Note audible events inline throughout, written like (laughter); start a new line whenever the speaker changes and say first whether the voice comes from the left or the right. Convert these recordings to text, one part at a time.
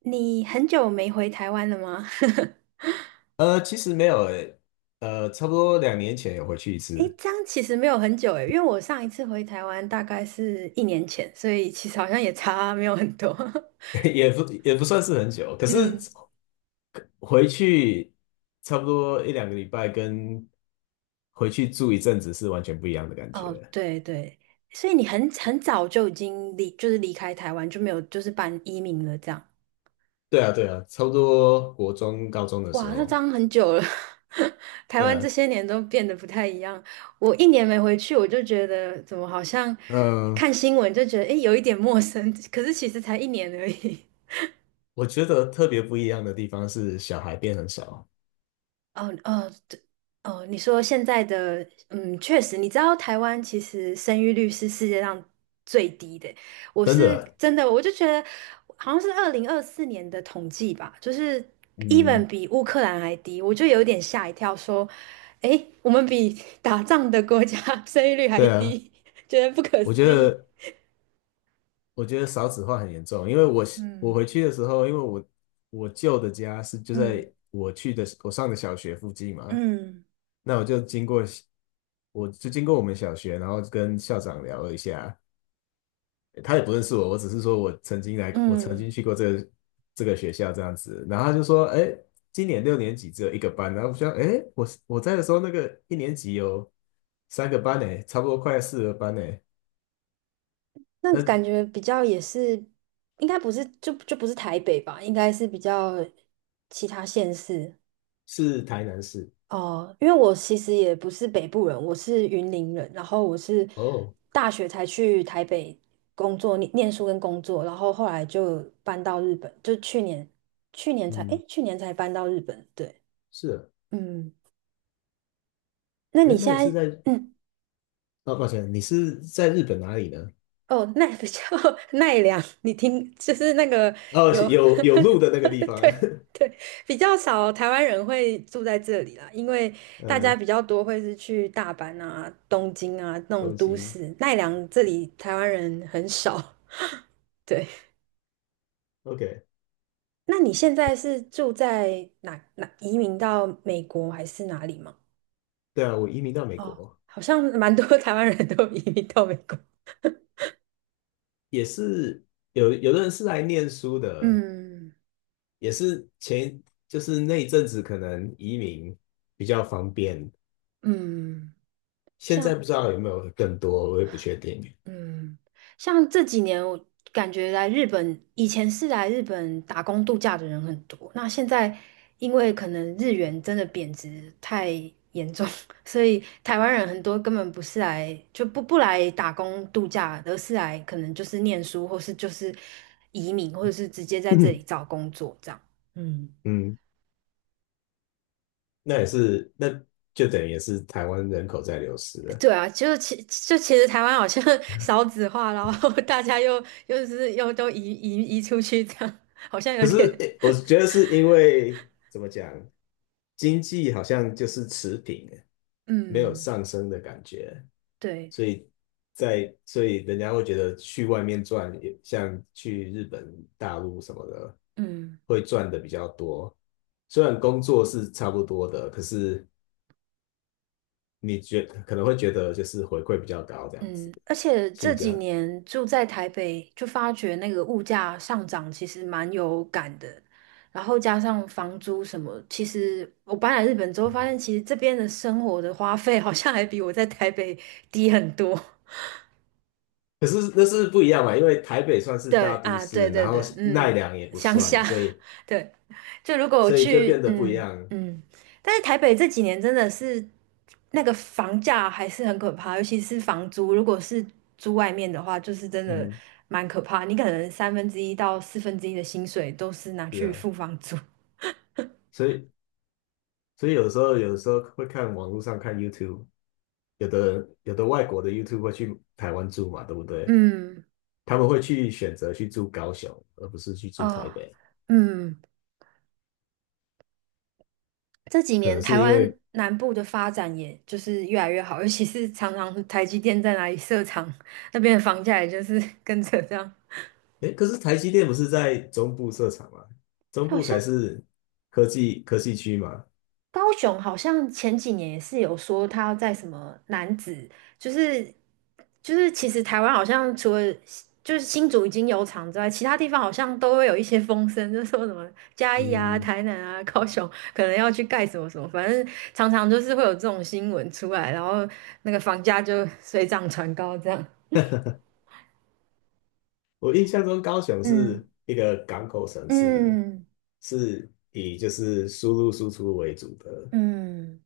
right: 你很久没回台湾了吗？(laughs)
left: 其实没有诶。差不多两年前有回去一
right: 诶，
left: 次。
right: 这样其实没有很久诶，因为我上一次回台湾大概是一年前，所以其实好像也差没有很多。
left: (laughs) 也不算是很久，
right: (laughs)
left: 可是
right: 嗯。
left: 回去差不多一两个礼拜，跟回去住一阵子是完全不一样的感
right: 哦，
left: 觉。
right: 对，对。所以你很早就已经就是离开台湾，就没有就是办移民了这样。
left: 对啊，对啊，差不多国中、高中的时
right: 哇，那这
left: 候。
right: 样很久了。(laughs) 台
left: 对
right: 湾这
left: 啊。
right: 些年都变得不太一样。我一年没回去，我就觉得怎么好像
left: 嗯、
right: 看新闻就觉得诶有一点陌生，(laughs) 可是其实才一年而已。(laughs)
left: 我觉得特别不一样的地方是小孩变很少。
right: 哦，哦，对。哦，你说现在的。嗯，确实。你知道台湾其实生育率是世界上最低的。我
left: 真的
right: 是
left: 欸。
right: 真的，我就觉得好像是2024年的统计吧，就是 even
left: 嗯。
right: 比乌克兰还低，我就有点吓一跳，说，诶，我们比 (laughs) 打仗的国家 (laughs) 生育率还
left: 对啊，
right: 低，觉得不可
left: 我觉
right: 思议。
left: 得。我觉得少子化很严重，因为我
right: 嗯，
left: 回去的时候，因为我舅的家是就
right: 嗯，
left: 在我去的我上的小学附近嘛。
right: 嗯，
left: 那我就经过，我就经过我们小学，然后跟校长聊了一下，他也不认识我，我只是说我曾经来，我曾
right: 嗯。
left: 经去过这个这个学校这样子。然后他就说，哎，今年六年级只有一个班。然后我想，哎，我在的时候那个一年级有三个班诶，差不多快四个班诶。
right: 那感
left: 那
right: 觉比较也是，应该不是就不是台北吧，应该是比较其他县市。
left: 是台南市。
right: 哦。因为我其实也不是北部人，我是云林人，然后我是
left: 哦。
right: 大学才去台北工作，念书跟工作，然后后来就搬到日本，就去年去年才
left: 嗯。
right: 诶，去年才搬到日本。对。
left: 是啊。
right: 嗯。那
left: 哎，
right: 你
left: 那
right: 现
left: 你是
right: 在
left: 在……
right: (clears throat)
left: 哦，抱歉，你是在日本哪里呢？
right: 哦，奈比较 (laughs) 奈良，你听，就是那个
left: 哦，
right: 有。
left: 有有路的那个地
right: (laughs)
left: 方。
right: 对。对。比较少台湾人会住在这里啦，因
left: (laughs)
right: 为大家
left: 呃，
right: 比较多会是去大阪啊、东京啊那种
left: 东
right: 都
left: 京。
right: 市，奈良这里台湾人很少。对。
left: OK。
right: 那你现在是住在哪移民到美国还是哪里吗？
left: 对啊，我移民到美
right: 哦，
left: 国。
right: 好像蛮多 (laughs) 台湾人都移民到美国。
left: 也是有有的人是来念书的。
right: 嗯，
left: 也是就是那一阵子可能移民比较方便，
right: 嗯。
left: 现在
right: 像
left: 不知道有没有更多，我也不确定。(coughs)
right: 嗯，像这几年我感觉来日本，以前是来日本打工度假的人很多，那现在因为可能日元真的贬值太严重，(laughs) 所以台湾人很多根本不是来就不来打工度假，而是来可能就是念书，或是就是移民，或者是直接在这里
left: (clears throat)
right: 找工作这样。嗯。
left: 嗯，那也是。那就等于也是台湾人口在流失
right: (laughs)
left: 了。
right: 对啊，就其就其实台湾好像 (laughs) 少子化，然后大家又都移出去这样，(laughs) 好像有
left: 可是
right: 点。
left: 诶我觉得是因为怎么讲，经济好像就是持平，没有
right: 嗯，
left: 上升的感觉。
right: 对，
left: 所以所以人家会觉得去外面赚，也像去日本、大陆什么的，
right: 嗯，
left: 会赚的比较多。虽然工作是差不多的，可是可能会觉得就是回馈比较高这样子。
right: 嗯。而且这
left: 性
right: 几
left: 价。
right: 年住在台北，就发觉那个物价上涨其实蛮有感的，然后加上房租什么，其实我搬来日本之后发现，其实这边的生活的花费好像还比我在台北低很多。
left: 可是那是不一样嘛，因为台北算是
right: 对
left: 大都
right: 啊，对，
left: 市，然
right: 对，
left: 后
right: 对。
left: 奈
right: 嗯。
left: 良也不
right: 乡
left: 算，
right: 下。
left: 所以
right: (laughs) 对。就如果我
left: 所以就
right: 去。
left: 变得不一
right: 嗯，
left: 样。
right: 嗯。但是台北这几年真的是那个房价还是很可怕，尤其是房租，如果是租外面的话，就是真的
left: 嗯，
right: 蛮可怕。你可能三分之一到四分之一的薪水都是拿
left: 是
right: 去
left: 啊。
right: 付房租。
left: 所以所以有时候会看网络上看 YouTube，有的外国的 YouTube 会去台湾住嘛，对不
right: (laughs)
left: 对？
right: 嗯。
left: 他们会去选择去住高雄，而不是去住台
right: 哦。
left: 北。
right: 嗯。这几
left: 可
right: 年
left: 能
right: 台
left: 是因
right: 湾
left: 为，
right: 南部的发展也就是越来越好，尤其是常常台积电在哪里设厂，那边的房价也就是跟着这样。
left: 哎，可是台积电不是在中部设厂吗？中
right: 好
left: 部
right: 像。
left: 才是科技区嘛。
right: 高雄好像前几年也是有说他要在什么男子，就是就是其实台湾好像除了就是新竹已经有厂之外，其他地方好像都会有一些风声，就说什么嘉义啊、
left: 嗯，
right: 台南啊、高雄可能要去盖什么什么，反正常常就是会有这种新闻出来，然后那个房价就水涨船高这样。
left: 我印象中高雄
right: 嗯，
left: 是一个港口城市，
right: 嗯，
left: 是以就是输入输出为主的。
right: 嗯。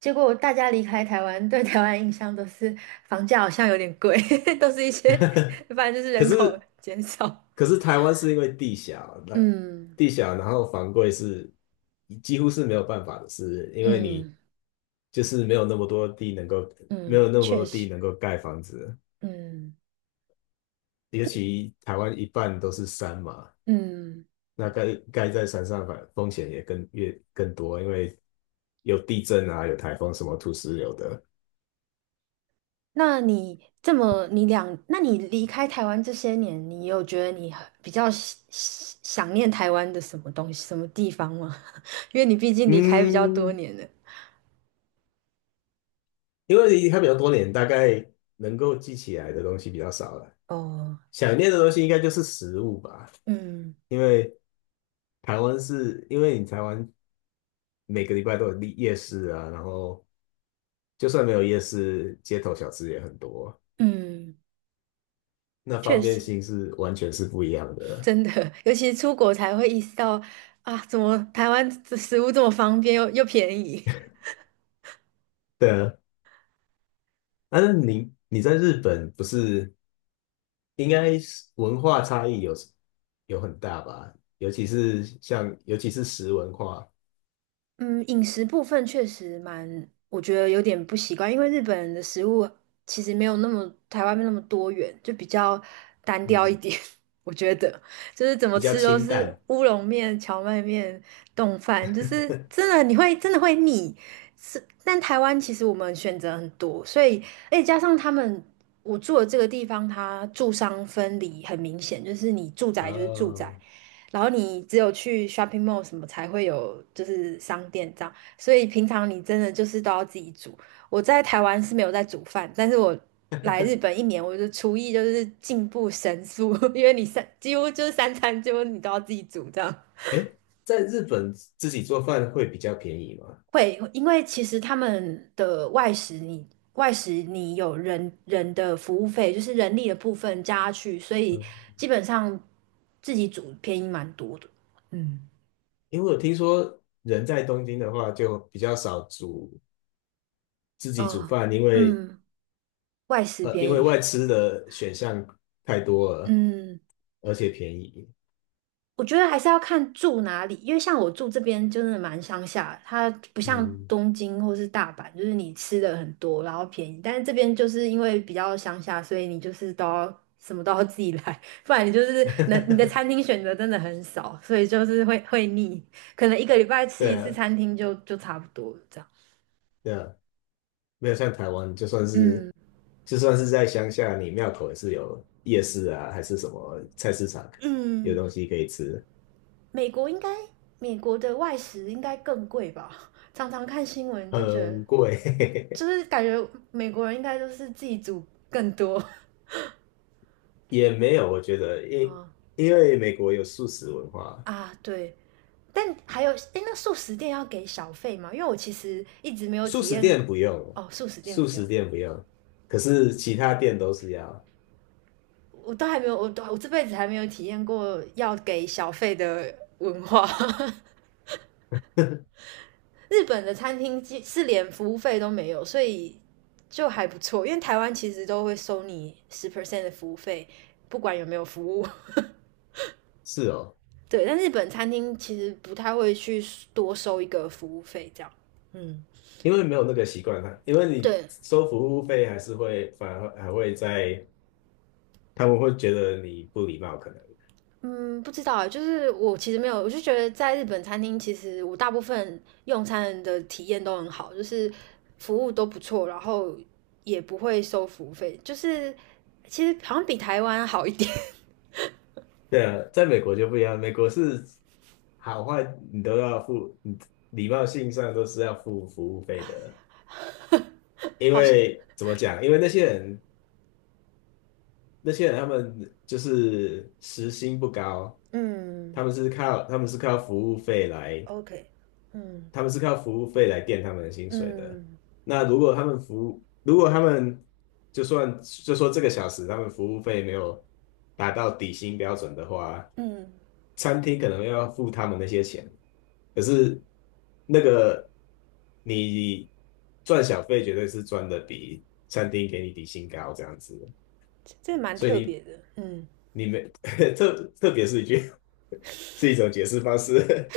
right: 结果大家离开台湾，对台湾印象都是房价好像有点贵，(laughs) 都是一些，反正就是
left: (laughs) 可
right: 人口
left: 是
right: 减少。
left: 可是台湾是因为地小，那
right: 嗯，
left: 地小，然后房贵是几乎是没有办法的事，因为你
right: 嗯，
left: 就是没有那么多地能够，没
right: 嗯，
left: 有那么
right: 确
left: 多地
right: 实，
left: 能够盖房子。
right: 嗯，
left: 尤其台湾一半都是山嘛，
right: 嗯。
left: 那盖盖在山上反风险也更越更多，因为有地震啊，有台风，什么土石流的。
right: 那你这么你两，那你离开台湾这些年，你有觉得你很比较想念台湾的什么东西、什么地方吗？(laughs) 因为你毕竟离开比较多
left: 嗯，
right: 年了。
left: 因为离开比较多年，大概能够记起来的东西比较少了。
right: 哦。
left: 想念的东西应该就是食物吧，
right: 嗯，
left: 因为台湾是，因为你台湾每个礼拜都有夜夜市啊。然后就算没有夜市，街头小吃也很多。
right: 嗯，
left: 那
right: 确
left: 方便
right: 实。
left: 性是完全是不一样的。
right: 真的，尤其是出国才会意识到啊，怎么台湾这食物这么方便又便宜。
left: 对啊，但是你你在日本不是应该是文化差异有很大吧？尤其是像尤其是食文化。
right: 嗯，饮食部分确实蛮，我觉得有点不习惯，因为日本人的食物其实没有那么台湾那么多元，就比较单调一
left: 嗯，
right: 点。(laughs) 我觉得就是怎么
left: 比较
right: 吃都
left: 清
right: 是
left: 淡。
right: 乌龙面、荞麦面、冻饭，就是真的你会真的会腻。是，但台湾其实我们选择很多，所以而且加上他们我住的这个地方，它住商分离很明显，就是你住宅就是住宅。
left: 哦，
right: 然后你只有去 shopping mall 什么才会有就是商店这样，所以平常你真的就是都要自己煮。我在台湾是没有在煮饭，但是我来日本一年，我的厨艺就是进步神速。(laughs) 因为你几乎就是三餐几乎你都要自己煮这样。
left: 哎，在日本自己做饭会比较便宜吗？
right: 会，因为其实他们的外食你，外食你有人的服务费，就是人力的部分加去，所以
left: 嗯，
right: 基本上自己煮便宜蛮多的。嗯。
left: 因为我听说人在东京的话就比较少自己煮
right: 哦。
left: 饭，因为
right: 嗯。外食
left: 因
right: 便
left: 为
right: 宜。
left: 外吃的选项太多了，
right: 嗯，
left: 而且便宜。
right: 我觉得还是要看住哪里，因为像我住这边就是蛮乡下，它不像
left: 嗯。
right: 东京或是大阪，就是你吃的很多，然后便宜，但是这边就是因为比较乡下，所以你就是都要什么都要自己来，(laughs) 不然你就是能你的餐
left: (laughs)
right: 厅选择真的很少，所以就是会腻，可能一个礼拜吃
left: 对
right: 一次
left: 啊，
right: 餐厅就差不多了这样。
left: 对啊，没有像台湾，
right: 嗯，
left: 就算是在乡下，你庙口也是有夜市啊，还是什么菜市场，有
right: 嗯。
left: 东西可以吃。
right: 美国应该美国的外食应该更贵吧？(laughs) 常常看新闻都觉得。
left: 很
right: 就
left: 贵。
right: 是感觉美国人应该都是自己煮更多。(laughs)
left: (laughs) 也没有，我觉得，
right: 啊，
left: 因为美国有素食文化。
right: 啊，对。但还有，哎，那素食店要给小费吗？因为我其实一直没有
left: 素
right: 体
left: 食
right: 验。
left: 店不用。
right: 哦，素食店
left: 素
right: 不用。
left: 食店不用，可是其他店都是要。
right: 我都还没有，我这辈子还没有体验过要给小费的文化。
left: (laughs)
right: (laughs) 日本的餐厅是连服务费都没有，所以就还不错。因为台湾其实都会收你10% percent 的服务费，不管有没有服务。
left: 是哦。
right: 对，但日本餐厅其实不太会去多收一个服务费这样。嗯，
left: 因为没有那个习惯啊，因为你
right: 对，
left: 收服务费还是会反而还会在，他们会觉得你不礼貌，可能。
right: 嗯，不知道啊，就是我其实没有，我就觉得在日本餐厅，其实我大部分用餐的体验都很好，就是服务都不错，然后也不会收服务费，就是其实好像比台湾好一点。
left: 对啊，在美国就不一样，美国是好坏你都要付，你礼貌性上都是要付服务费的。
right: (laughs)
left: 因
right: 好像。
left: 为怎么讲？因为那些人，那些人他们就是时薪不高，
right: 嗯
left: 他们是靠服务费来，
right: ，OK，嗯，
left: 他们是靠服务费来垫他们的薪水的。
right: 嗯，
left: 那如果他们服务，如果他们就算就说这个小时他们服务费没有达到底薪标准的话，
right: 嗯。
left: 餐厅可能要付他们那些钱。可是那个你赚小费绝对是赚的比餐厅给你底薪高这样子的。
right: 这蛮
left: 所
right: 特
left: 以
right: 别的。嗯，
left: 你你没 (laughs) 特特别是一句 (laughs) 是一种解释方式。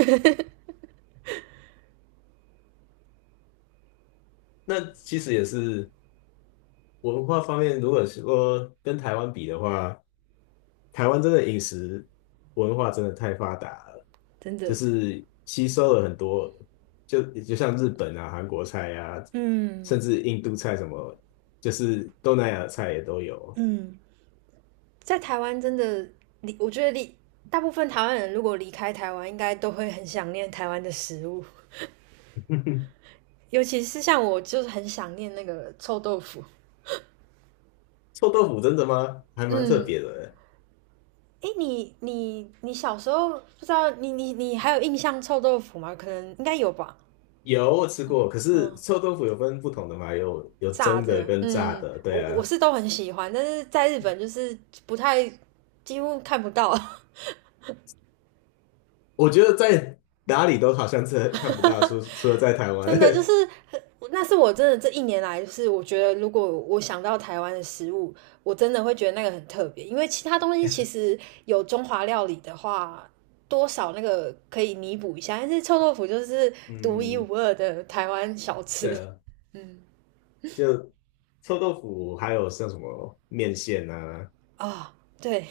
left: (laughs) 那其实也是文化方面，如果说跟台湾比的话，台湾真的饮食文化真的太发达了，
right: 真
left: 就
right: 的。
left: 是吸收了很多，就像日本啊、韩国菜啊，甚
right: 嗯，
left: 至印度菜什么，就是东南亚菜也都有。
right: 嗯。在台湾真的我觉得离大部分台湾人如果离开台湾，应该都会很想念台湾的食物，
left: (laughs)
right: 尤其是像我，就是很想念那个臭豆腐。
left: 臭豆腐真的吗？还蛮特
right: 嗯。
left: 别的欸。
right: 诶，你你小时候不知道你你还有印象臭豆腐吗？可能应该有吧。
left: 有，我吃过，可是
right: 嗯。
left: 臭豆腐有分不同的嘛，有有
right: 炸
left: 蒸的
right: 的。
left: 跟炸
right: 嗯，
left: 的。
right: 我
left: 对
right: 我
left: 啊。
right: 是都很喜欢，但是在日本就是不太几乎看不到。
left: 我觉得在哪里都好像这看不到，除了在台湾。
right: 真的就是，那是我真的这一年来，就是我觉得，如果我想到台湾的食物，我真的会觉得那个很特别，因为其他东西其
left: (laughs)
right: 实有中华料理的话，多少那个可以弥补一下，但是臭豆腐就是独一
left: 嗯，
right: 无二的台湾小吃。
left: 对啊。
right: 嗯，
left: 就臭豆腐，还有像什么面线啊、
right: 啊，哦，对。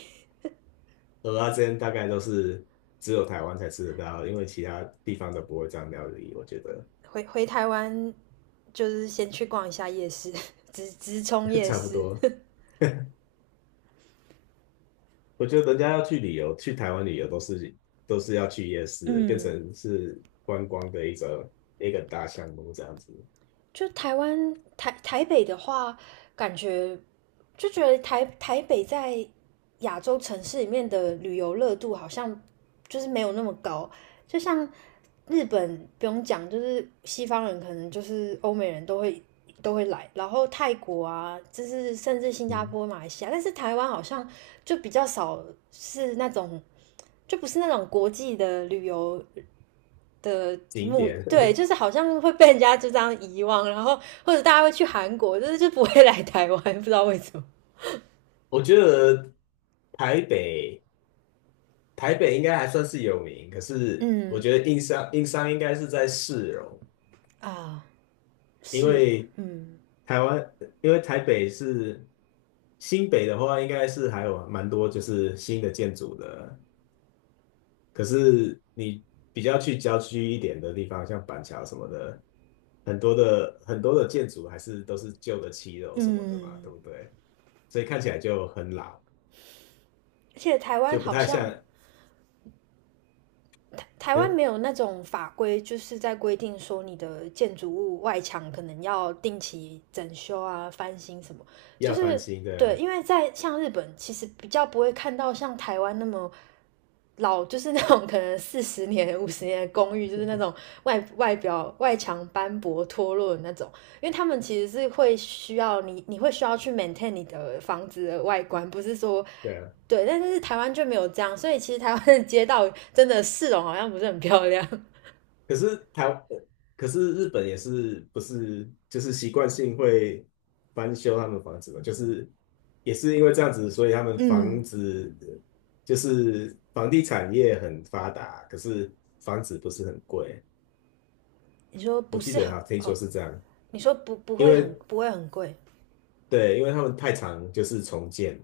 left: 蚵仔煎，大概都是只有台湾才吃得到，因为其他地方都不会这样料理。我觉得
right: 回台湾就是先去逛一下夜市。(laughs) 直冲
left: (laughs)
right: 夜
left: 差不
right: 市。
left: 多。我觉得人家要去旅游，去台湾旅游都是要去夜市，变
right: 嗯。
left: 成是观光的一个大项目这样子。
right: 就台湾台台北的话，感觉就觉得台北在亚洲城市里面的旅游热度好像就是没有那么高，就像日本不用讲，就是西方人可能就是欧美人都会来，然后泰国啊，就是甚至新加
left: 嗯。
right: 坡、马来西亚，但是台湾好像就比较少是那种，就不是那种国际的旅游的
left: (laughs) 景
right: 目，
left: 点。
right: 对，就是好像会被人家就这样遗忘，然后或者大家会去韩国，就是就不会来台湾，不知道为什么。
left: (laughs) 我觉得台北台北应该还算是有名，可是我
right: 嗯，
left: 觉得硬伤应该是在市容。
right: 啊，
left: 因
right: 是哦，
left: 为
right: 嗯，
left: 台湾，因为台北是新北的话，应该是还有蛮多就是新的建筑的。可是你比较去郊区一点的地方，像板桥什么的，很多的建筑还是都是旧的七楼什么的嘛，对
right: 嗯。
left: 不对？所以看起来就很老，
right: 而且台湾
left: 就不
right: 好
left: 太
right: 像
left: 像。
right: 台湾
left: 嗯，
right: 没有那种法规，就是在规定说你的建筑物外墙可能要定期整修啊、翻新什么，就
left: 要翻
right: 是
left: 新
right: 对，
left: 的。
right: 因为在像日本，其实比较不会看到像台湾那么老，就是那种可能40年、50年的公寓，就是那种外墙斑驳脱落的那种，因为他们其实是会需要你，你会需要去 maintain 你的房子的外观，不是说
left: 对啊。
right: 对，但是台湾就没有这样，所以其实台湾的街道真的市容好像不是很漂亮。(laughs)
left: 可是台，呃可是日本也是不是就是习惯性会翻修他们房子嘛？就是也是因为这样子，所以他们房
right: 嗯。
left: 子就是房地产业很发达，可是房子不是很贵。
right: 你说不
left: 我记
right: 是
left: 得
right: 很
left: 哈，听说
right: 哦？
left: 是这样。
right: 你说不
left: 因
right: 会
left: 为
right: 很不会很贵？
left: 对，因为他们太常就是重建，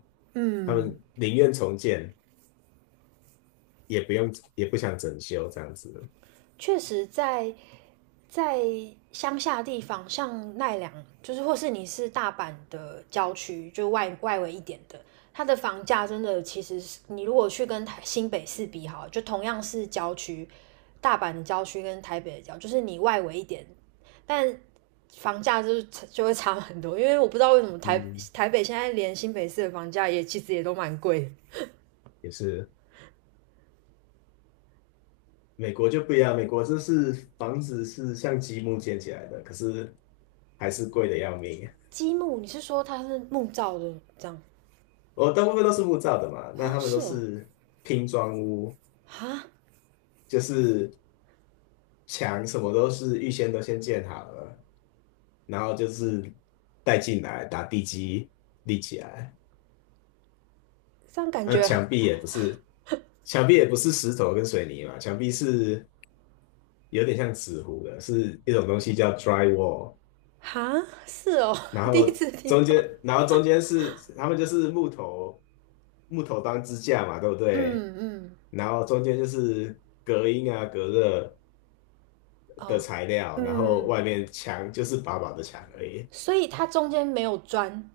left: 他
right: 嗯，
left: 们宁愿重建也不用也不想整修这样子。
right: 确实在在乡下地方，像奈良，就是或是你是大阪的郊区，就外围一点的，它的房价真的其实你如果去跟台新北市比好就同样是郊区，大阪的郊区跟台北的郊，就是你外围一点，但房价就是就会差很多，因为我不知道为什么
left: 嗯，
right: 台北现在连新北市的房价也其实也都蛮贵的。
left: 也是。美国就不一样，美国就是房子是像积木建起来的，可是还是贵的要命。
right: 积木，你是说它是木造的这样？
left: 我大部分都是木造的嘛，那
right: 哦，
left: 他们
right: 是
left: 都
right: 哦。
left: 是拼装屋，
right: 啊。
left: 就是墙什么都是预先都先建好了，然后就是带进来打地基立起来。
right: 这样感
left: 那
right: 觉很。
left: 墙壁也不是，墙壁也不是石头跟水泥嘛，墙壁是有点像纸糊的，是一种东西叫 drywall。
right: 哈，是哦。
left: 然
right: (laughs) 第一
left: 后
right: 次听
left: 中
right: 到。
left: 间，然后中间是他们就是木头当支架嘛，对不
right: 嗯，
left: 对？
right: 嗯，
left: 然后中间就是隔音啊、隔热的
right: 哦。
left: 材料，然后
right: 嗯，
left: 外面墙就是薄薄的墙而已。
right: 所以它中间没有砖。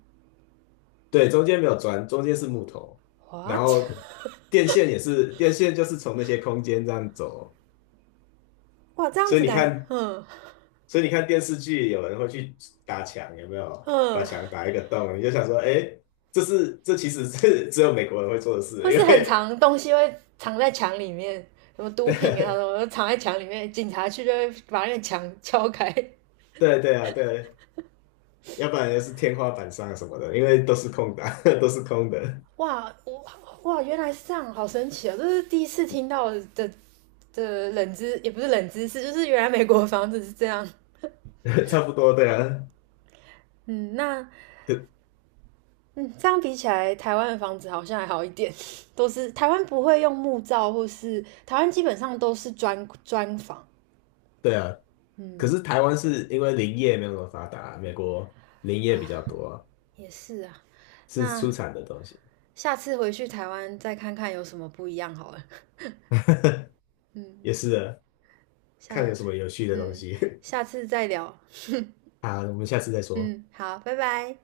left: 对，中间没有砖，中间是木头。然
right: What？
left: 后电线也是，电线就是从那些空间这样走。
right: (laughs) 哇，这样
left: 所以
right: 子
left: 你
right: 感。
left: 看，
right: 嗯，
left: 所以你看电视剧，有人会去打墙，有没有？把
right: 嗯。
left: 墙打一个洞，你就想说，哎，这其实是 (laughs) 只有美国人会做的
right: 或
left: 事，因
right: 是很
left: 为
right: 长东西会藏在墙里面，什么毒品啊，什么
left: (laughs)
right: 藏在墙里面，警察去就会把那个墙敲开。
left: 对啊，对。要不然就是天花板上什么的，因为都是空的啊 (laughs) 都是空的。
right: (laughs) 哇，我。哇，原来是这样，好神奇啊、哦！这是第一次听到的冷知，也不是冷知识，就是原来美国的房子是这样。
left: (laughs) 差不多，对啊。
right: 嗯。那。
left: 可
right: 嗯，这样比起来，台湾的房子好像还好一点。(laughs) 都是台湾不会用木造，或是台湾基本上都是砖房。
left: 对啊，可
right: 嗯。
left: 是台湾是因为林业没有那么发达啊，美国林业比较多，
right: 也是啊。
left: 是出
right: 那
left: 产的东西。
right: 下次回去台湾再看看有什么不一样好了。嗯。
left: 也是的，
right: 下
left: 看有什么有趣的东
right: 嗯
left: 西。
right: 下次再聊。
left: (laughs) 好，我们下次再说。
right: 嗯，好，拜拜。